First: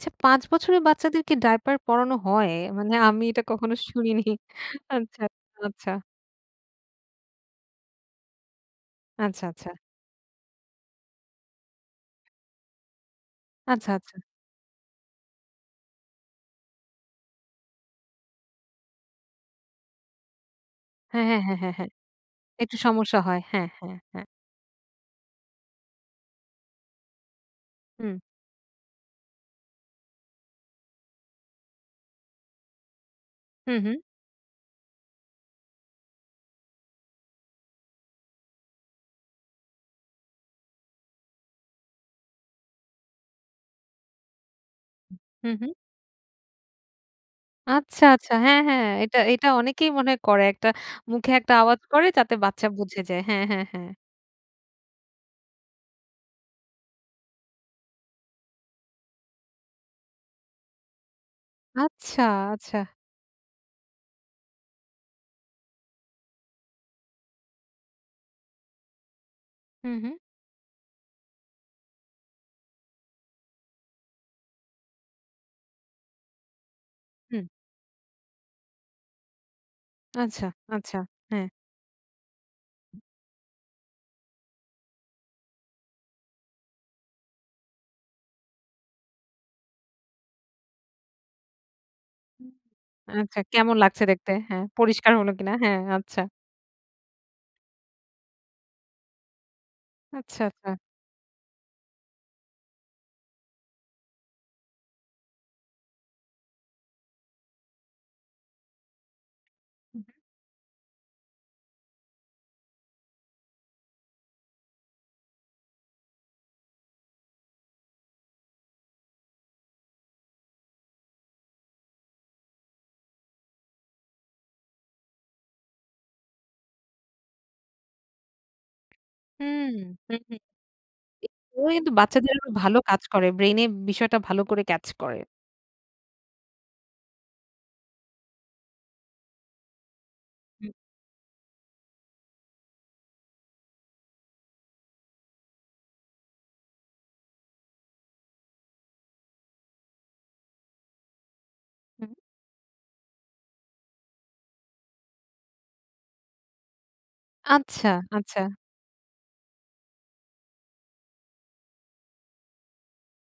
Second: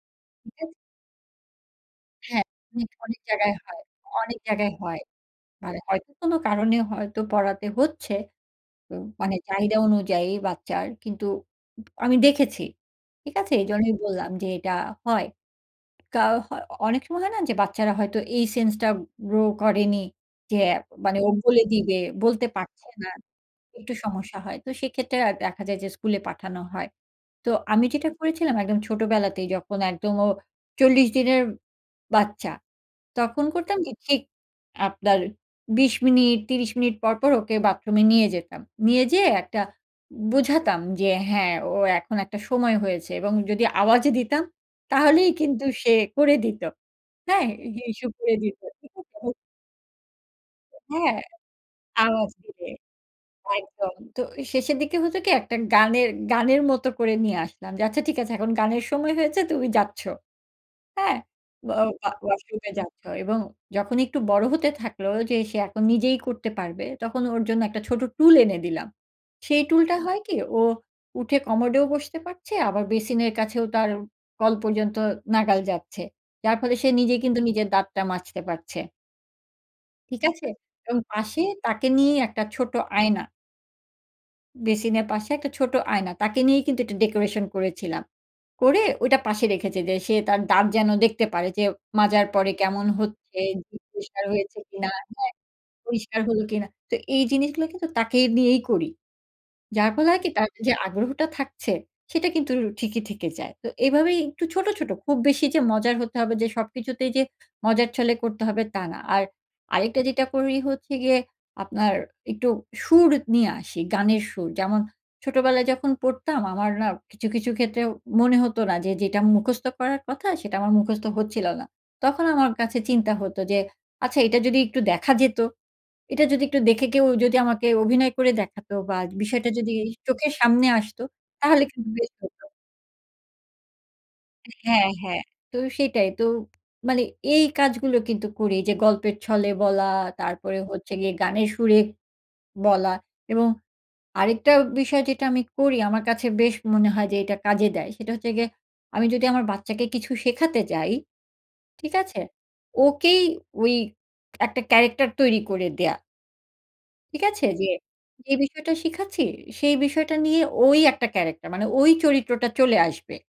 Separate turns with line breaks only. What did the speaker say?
আচ্ছা, ৫
ঠিক আছে?
বছরের বাচ্চাদেরকে ডায়পার পরানো
হ্যাঁ,
হয়,
অনেক,
মানে
অনেক
আমি এটা
জায়গায়
কখনো
হয়
শুনিনি।
অনেক জায়গায় হয়।
আচ্ছা, আচ্ছা,
মানে
আচ্ছা।
হয়তো কোনো কারণে হয়তো পরাতে হচ্ছে। ও মানে
আচ্ছা, আচ্ছা।
চাহিদা অনুযায়ী বাচ্চার কিন্তু পু আমি দেখেছি। ঠিক আছে?
আচ্ছা,
এইজন্যই
আচ্ছা।
বললাম যে, "এটা হয়।" কাউ হয় অনেক সময় হয় না? যে বাচ্চারা হয়তো এই সেন্স টা গ্রো করেনি যে আ মানে
হ্যাঁ,
ও
হ্যাঁ,
বলে
হ্যাঁ, হ্যাঁ।
দিবে, বলতে
একটু
পারছে না।
সমস্যা হয়। হ্যাঁ,
একটু
হ্যাঁ, হ্যাঁ।
সমস্যা হয়। তো সেক্ষেত্রে আর দেখা যায় যে স্কুলে পাঠানো হয়। তো আমি যেটা
হু।
করেছিলাম, একদম ছোটবেলাতেই যখন একদম ও ৪০ দিনের বাচ্চা। তখন
হু,
করতাম জি,
হু।
ঠিক, আপনার ২০ মিনিট, ৩০ মিনিট পর, পর ওকে বাথরুমে নিয়ে যেতাম। নিয়ে যেয়ে একটা বোঝাতাম যে, হ্যাঁ ও এখন একটা সময় হয়েছে এবং যদি আওয়াজে দিতাম, তাহলেই
হু,
কিন্তু
হু।
সে করে দিত। হ্যাঁ? হি
আচ্ছা,
হিসু
আচ্ছা।
করে দিত।
হ্যাঁ, হ্যাঁ।
ঠিক আছে?
এটা
অ
এটা অনেকেই মনে করে, একটা
হ্যাঁ,
মুখে একটা আওয়াজ করে
আওয়াজ
যাতে বাচ্চা
দিলে
বুঝে যায়। হ্যাঁ, হ্যাঁ, হ্যাঁ।
একদম। তো এ শেষের দিকে হতো কি? একটা গানের গানের মতো করে নিয়ে আসলাম। যে আচ্ছা ঠিক আছে এখন গানের সময় হয়েছে, তুমি যাচ্ছো। হ্যাঁ? ওয়া ওয়া
আচ্ছা,
ওয়াশরুমে
আচ্ছা।
যাচ্ছো এবং যখন একটু বড় হতে থাকলো যে সে এখন নিজেই করতে পারবে, তখন ওর জন্য একটা ছোট টুল এনে দিলাম। সেই
হু,
টুলটা
হু।
হয় কি? ও উঠে কমোডেও বসতে পারছে আবার বেসিনের কাছেও তার কল পর্যন্ত নাগাল যাচ্ছে। যার ফলে সে নিজেই কিন্তু
হুম।
নিজের দাঁতটা মাজতে পারছে। ঠিক
আচ্ছা,
আছে?
আচ্ছা।
এবং পাশে
হ্যাঁ।
তাকে নিয়েই একটা ছোট আয়না বেসিনের পাশে একটা ছোট আয়না। তাকে নিয়েই কিন্তু এটা ডেকোরেশন করেছিলাম। করে ওইটা পাশে রেখেছে যে সে তার দাঁত যেন দেখতে পারে যে মাজার
হু।
পরে কেমন হচ্ছে?
আচ্ছা।
যে
কেমন
জিভ
লাগছে
পরিষ্কার
দেখতে?
হয়েছে
হ্যাঁ,
কিনা
পরিষ্কার
হ্যাঁ,
হলো কিনা? হ্যাঁ
পরিষ্কার
আচ্ছা।
হলো কিনা? তো এই জিনিসগুলো কিন্তু তাকে নিয়েই করি। যার ফলে হয় কি?
আচ্ছা,
তার যে
আচ্ছা।
আগ্রহটা থাকছে সেটা কিন্তু র ঠিকই থেকে যায়। তো এভাবেই একটু ছোট, ছোট খুব বেশি যে মজার হতে হবে যে সবকিছুতেই যে মজার ছলে করতে হবে, তা না। আর
হু,
আরেকটা
হু।
যেটা করি হচ্ছে গিয়ে, আপনার একটু সুর নিয়ে আসি। গানের সুর। যেমন ছোটবেলায় যখন পড়তাম আমার না কিছু, কিছু ক্ষেত্রে মনে হতো না যে যেটা মুখস্থ করার কথা, সেটা আমার মুখস্থ হচ্ছিল না। তখন আমার কাছে চিন্তা হতো যে, আচ্ছা এটা যদি একটু দেখা যেত, এটা যদি একটু দেখে কেউ যদি আমাকে অভিনয় করে দেখাতো বা, বিষয়টা
হুম,
যদি ই
হু, হুম। এ
চোখের
[unintelligible]
সামনে আসতো, তাহলে কিন্তু
কিন্তু
বেশ হতো।
বাচ্চাদেরও ভালো কাজ করে। ব্রেইনে বিষয়টা ভালো করে ক্যাচ
হ্যাঁ,
করে।
হ্যাঁ। তো সেটাই। তো মানে এই কাজগুলো কিন্তু করি। যে গল্পের ছলে বলা, তারপরে
হুম।
হচ্ছে গিয়ে গানের সুরে বলা এবং আরেকটা বিষয় যেটা আমি করি আমার কাছে বেশ মনে হয় যে এটা কাজে দেয়, সেটা হচ্ছে গিয়ে আমি যদি আমার বাচ্চাকে কিছু শেখাতে যাই, ঠিক
হুম।
আছে? ওকেই ওই একটা ক্যারাক্টার তৈরি করে দেয়া। ঠিক আছে? যে
আচ্ছা,
যে
আচ্ছা।
বিষয়টা শিখাচ্ছি, সেই বিষয়টা নিয়ে ওই একটা ক্যারাক্টার, মানে ওই চরিত্রটা চলে আসবে।